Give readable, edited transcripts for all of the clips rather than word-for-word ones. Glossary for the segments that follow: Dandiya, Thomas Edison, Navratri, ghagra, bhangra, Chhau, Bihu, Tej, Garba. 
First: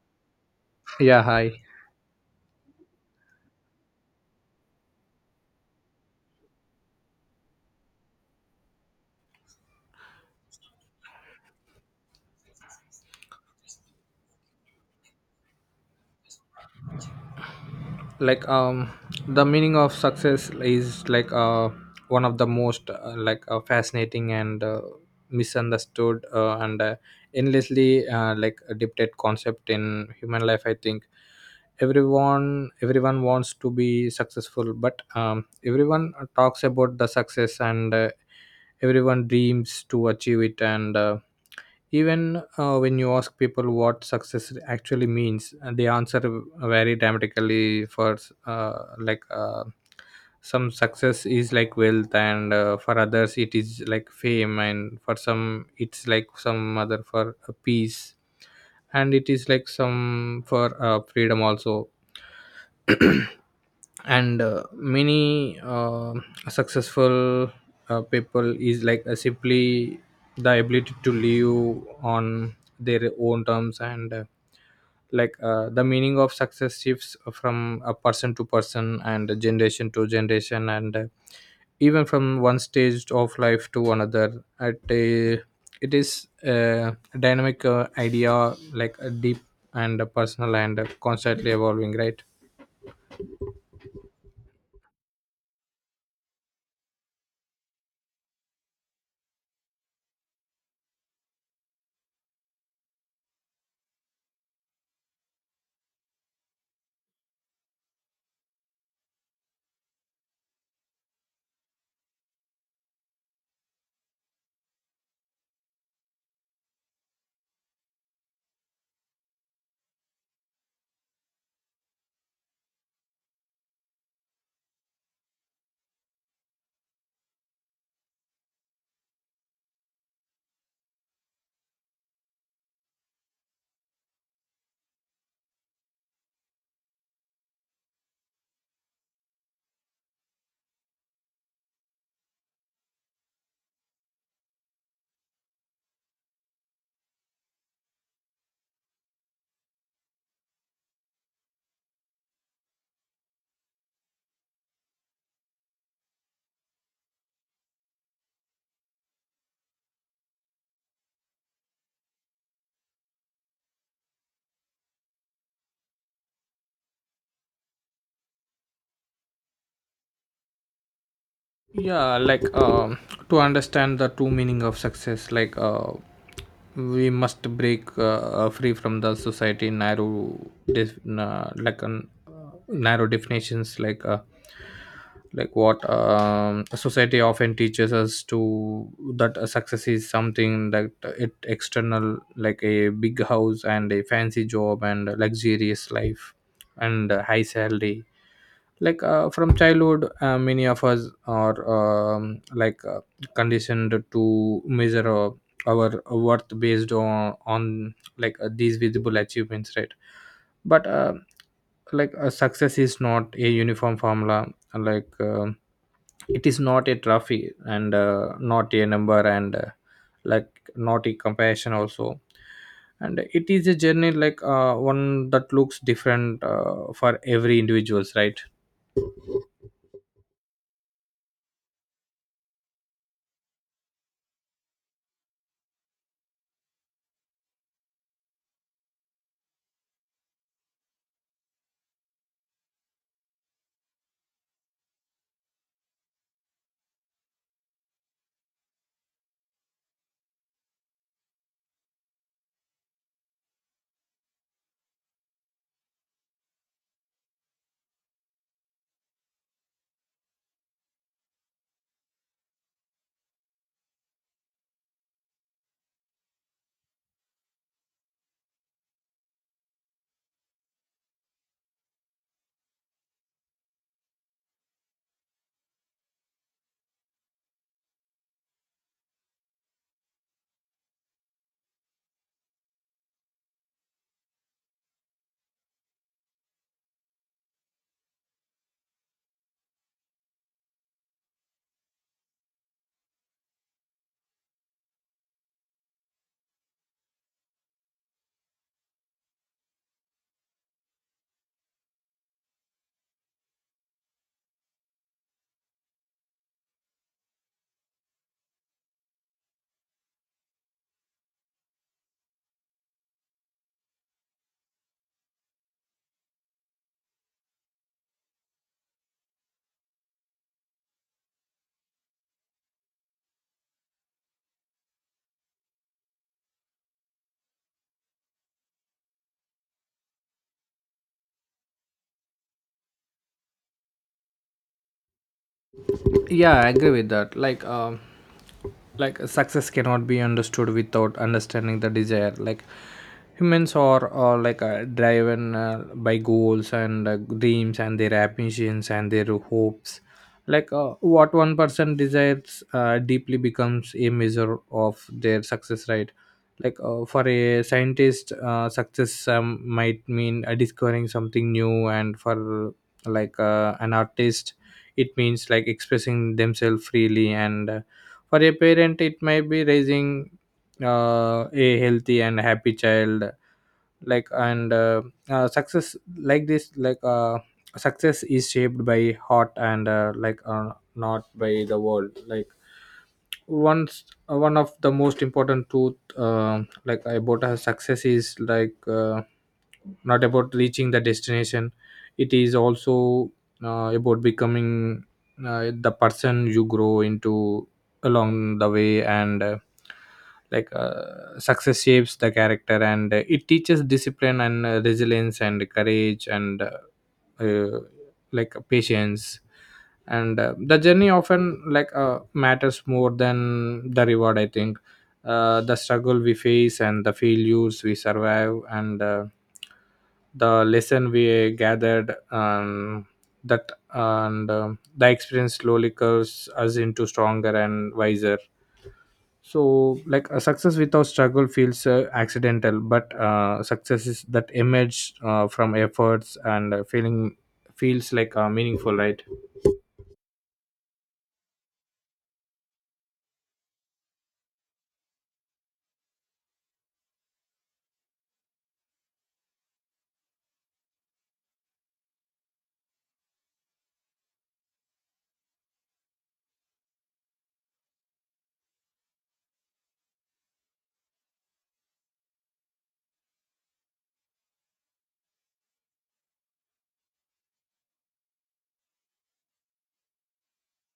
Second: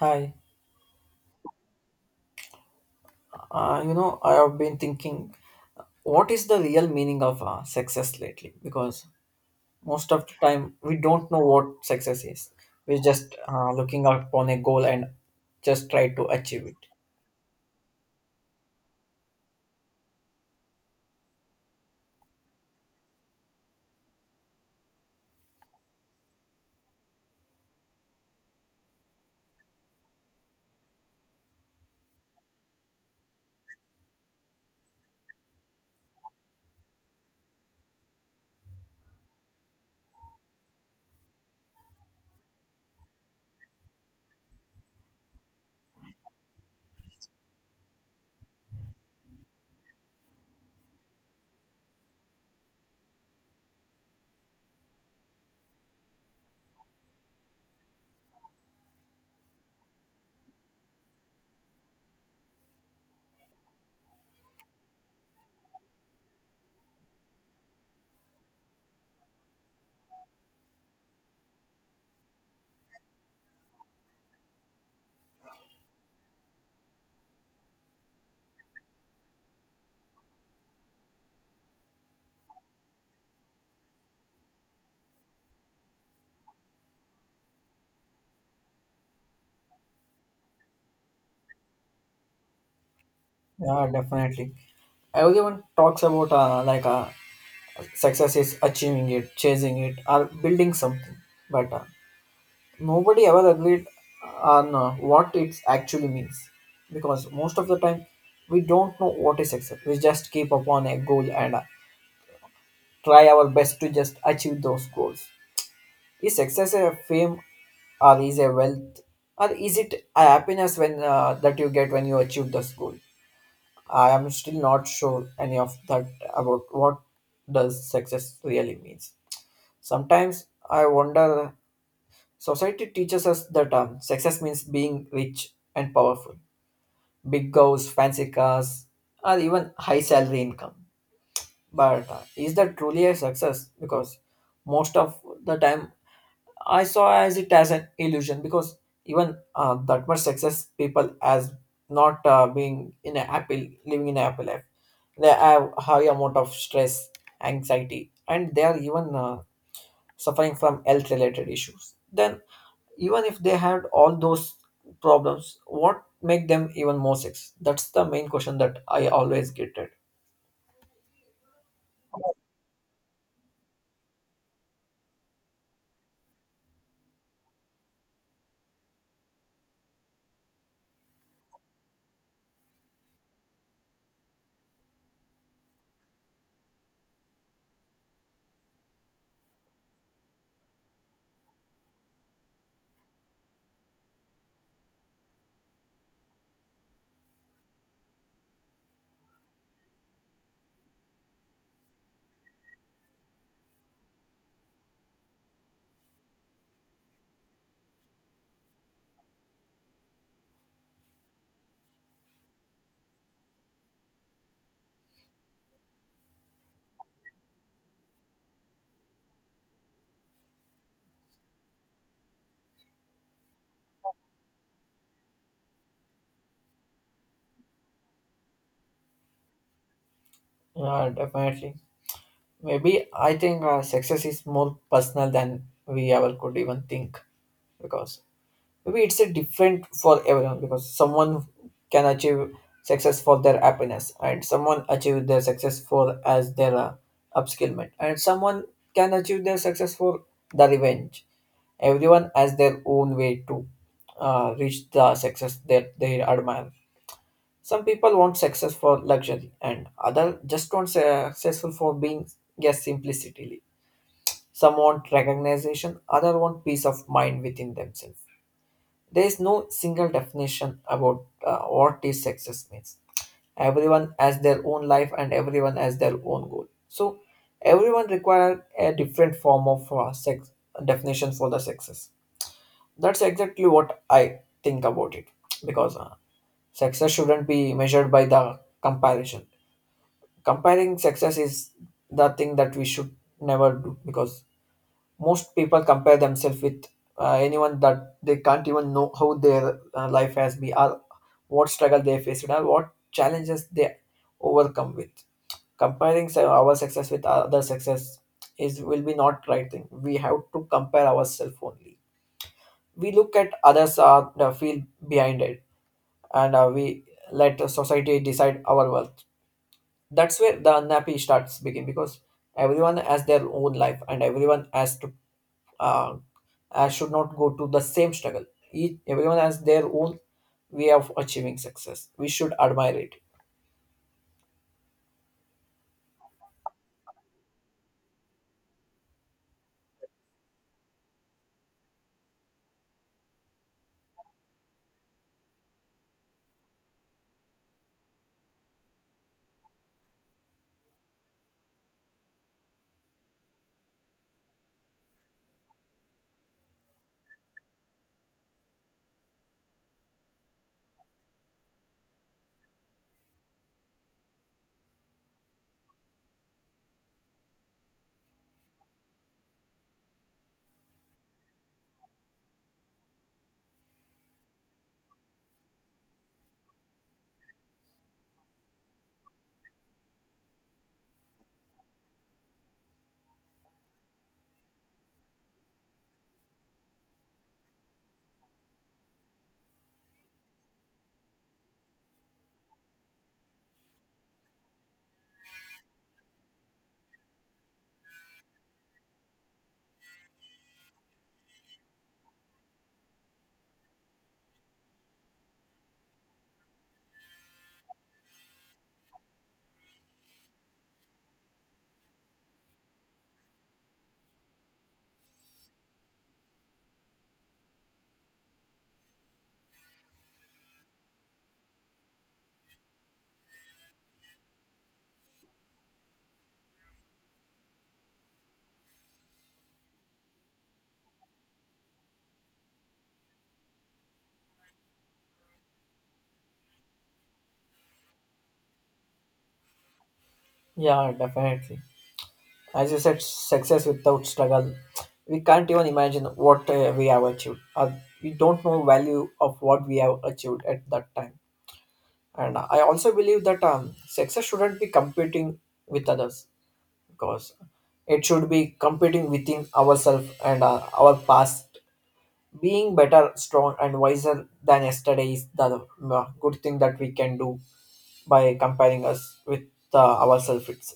Hi, Yeah, hi. You know, I have been thinking, what is the real meaning of success lately? Because most of the time, we don't know what success is. We're just looking upon a goal and just try to achieve it. like um the meaning of success is like one of the most fascinating and misunderstood and endlessly a debated concept in human life, I think. Everyone wants to be successful, but everyone talks about the success, and everyone dreams to achieve it. And Even when you ask people what success actually means, they answer very dramatically. For uh, like uh, some, success is like wealth, and for others it is like fame, and for some it's like some other, for peace, and it is like some for freedom also, and many successful people is simply the ability to live on their own terms. And like The meaning of success shifts from a person to person, and generation to generation, and even from one stage of life to another. It is a dynamic idea, like a deep and personal and constantly evolving, right? Yeah, definitely. Everyone talks about success is achieving it, chasing it, or building something. But nobody ever agreed on what it actually means, because most of the time we don't know what is success. We just keep upon a goal and try our best to just achieve those goals. Is success a fame, or is a wealth, or is it a happiness when that you get when you achieve this goal? I am still not sure any of that about what does success really means. Sometimes I wonder. Society teaches us that success means being rich and powerful, big goals, fancy cars, or even high salary income. But is that truly a success? Because most of the time, I saw as it as an illusion. Because even that much success, people as not being in a happy, living in a happy life, they have high amount of stress, anxiety, and they are even suffering from health related issues. Then even if they had all those problems, what make them even more sex, that's the main question that I always get at. yeah like um to understand the true meaning of success, we must break free from the society narrow def- na- like an narrow definitions. Like what, society often teaches us to that a success is something that it external, like a big house, and a fancy job, and a luxurious life, and a high salary. From childhood, many of us are conditioned to measure our worth based on these visible achievements, right? But success is not a uniform formula. like uh, it is not a trophy, and not a number, and like not a comparison also, and it is a journey, one that looks different for every individuals, right? Yeah, definitely. Maybe I think success is more personal than we ever could even think, because maybe it's a different for everyone, because someone can achieve success for their happiness, and someone achieve their success for as their upskillment, and someone can achieve their success for the revenge. Everyone has their own way to reach the success that they admire. Some people want success for luxury, and other just want successful for being, yes, simplicity. Some want recognition, other want peace of mind within themselves. There is no single definition about what is success means. Everyone has their own life, and everyone has their own goal. So everyone require a different form of sex definition for the success. That's exactly what I think about it, because success shouldn't be measured by the comparison. Comparing success is the thing that we should never do, because most people compare themselves with anyone that they can't even know how their life has been, or what struggle they faced, or what challenges they overcome with. Comparing our success with other success is will be not right thing. We have to compare ourselves only. We look at others and feel behind it, and we let society decide our wealth. That's where the unhappy starts begin, because everyone has their own life, and everyone has to uh, should not go to the same struggle. Each, everyone has their own way of achieving success. We should admire it. Yeah, I agree with that. Like success cannot be understood without understanding the desire. Like humans are driven by goals, and dreams, and their ambitions, and their hopes. What one person desires deeply becomes a measure of their success, right? For a scientist, success might mean discovering something new, and for an artist, it means like expressing themselves freely, and for a parent, it might be raising a healthy and happy child. Like and Success like this, success is shaped by heart, and not by the world. Once, one of the most important truth about a success is not about reaching the destination, it is also about becoming the person you grow into along the way. And like Success shapes the character, and it teaches discipline, and resilience, and courage, and patience. And The journey often matters more than the reward, I think. The struggle we face, and the failures we survive, and the lesson we gathered, that and the experience slowly curves us into stronger and wiser. So like a success without struggle feels accidental, but success is that emerged from efforts and feeling feels meaningful, right? Yeah, definitely. As you said, success without struggle, we can't even imagine what we have achieved. We don't know value of what we have achieved at that time. And I also believe that success shouldn't be competing with others, because it should be competing within ourselves and our past. Being better, strong, and wiser than yesterday is the good thing that we can do by comparing us with ourselves. It's,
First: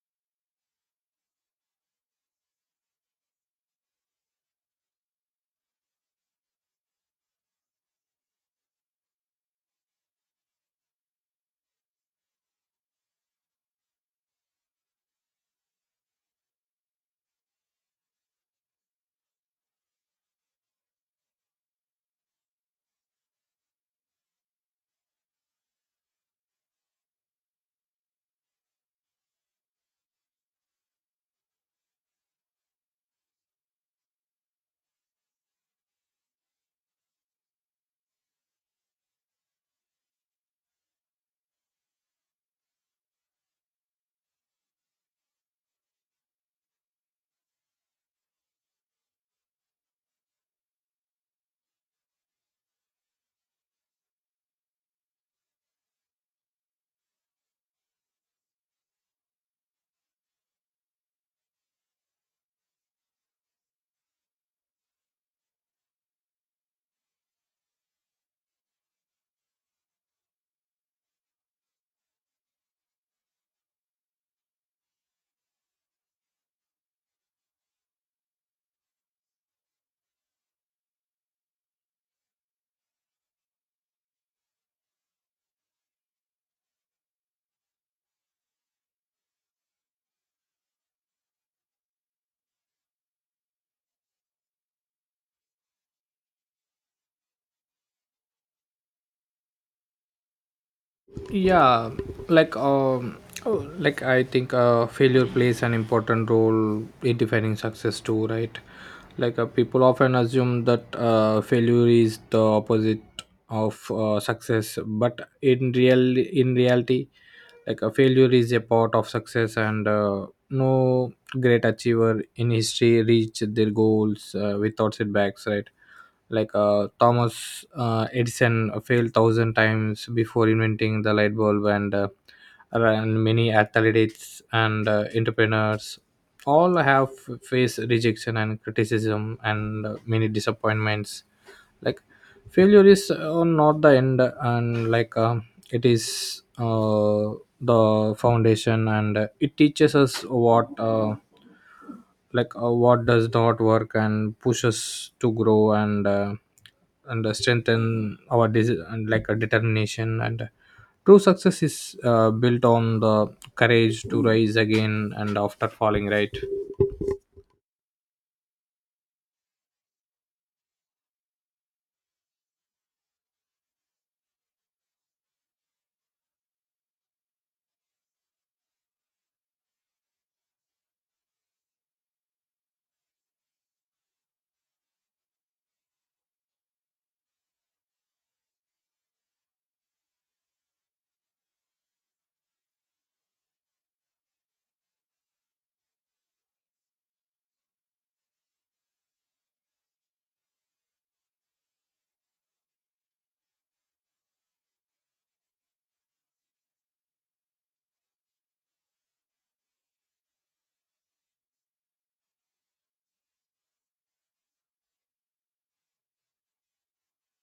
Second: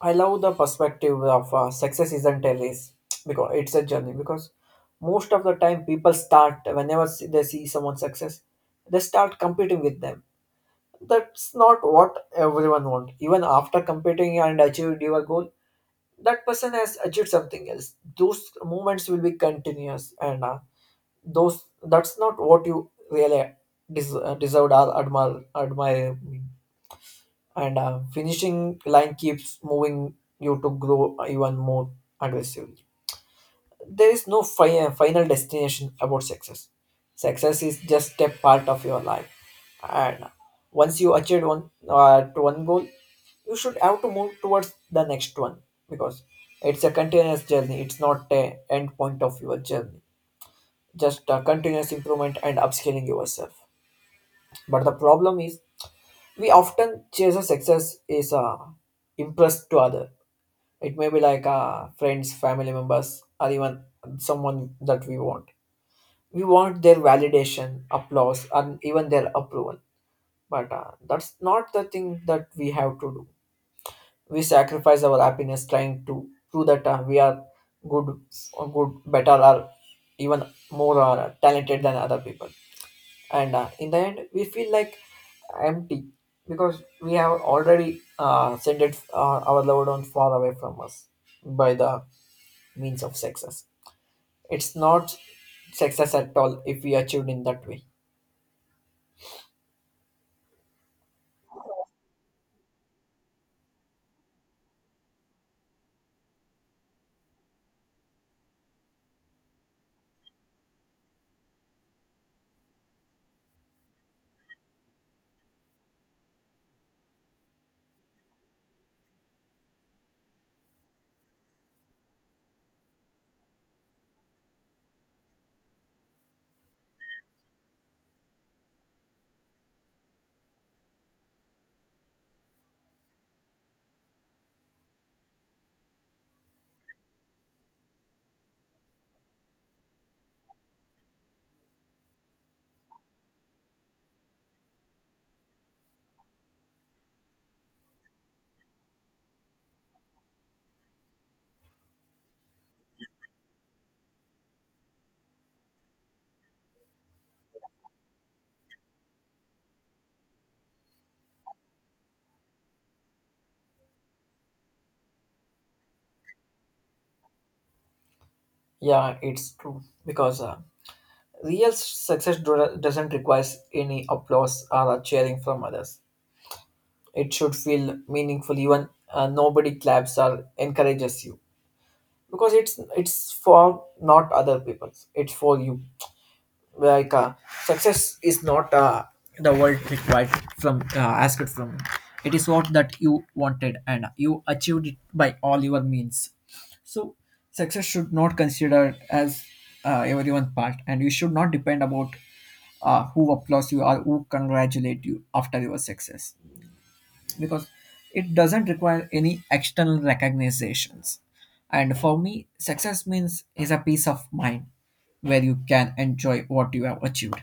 I love the perspective of success isn't a race, because it's a journey. Because most of the time, people start whenever they see someone success, they start competing with them. That's not what everyone wants. Even after competing and achieved your goal, that person has achieved something else. Those moments will be continuous, and those, that's not what you really deserved or admire. Admire, and finishing line keeps moving you to grow even more aggressively. There is no final destination about success. Success is just a part of your life, and once you achieved one to one goal, you should have to move towards the next one, because it's a continuous journey, it's not a end point of your journey, just a continuous improvement and upscaling yourself. But the problem is, we often chase a success is a impress to other. It may be like friends, family members, or even someone that we want. We want their validation, applause, and even their approval. But that's not the thing that we have to do. We sacrifice our happiness trying to prove that we are good, or good, better, or even more talented than other people, and in the end we feel like empty, because we have already sent it, our loved ones far away from us by the means of success. It's not success at all if we achieved in that way. Yeah like um oh, like I think failure plays an important role in defining success too, right? People often assume that failure is the opposite of success, but in reality, like a failure is a part of success, and no great achiever in history reached their goals without setbacks, right? Thomas Edison failed thousand times before inventing the light bulb, and many athletes, and entrepreneurs all have faced rejection, and criticism, and many disappointments. Like failure is not the end, and it is the foundation, and it teaches us what, what does not work, and pushes to grow, and strengthen our desi- and like a determination, and true success is built on the courage to rise again and after falling, right? Yeah, it's true, because real success doesn't require any applause or cheering from others. It should feel meaningful even nobody claps or encourages you, because it's for not other people, it's for you. Like success is not the world required from asked from you. It is what that you wanted, and you achieved it by all your means. So success should not considered as everyone's part, and you should not depend about who applauds you or who congratulate you after your success, because it doesn't require any external recognitions. And for me, success means is a peace of mind where you can enjoy what you have achieved.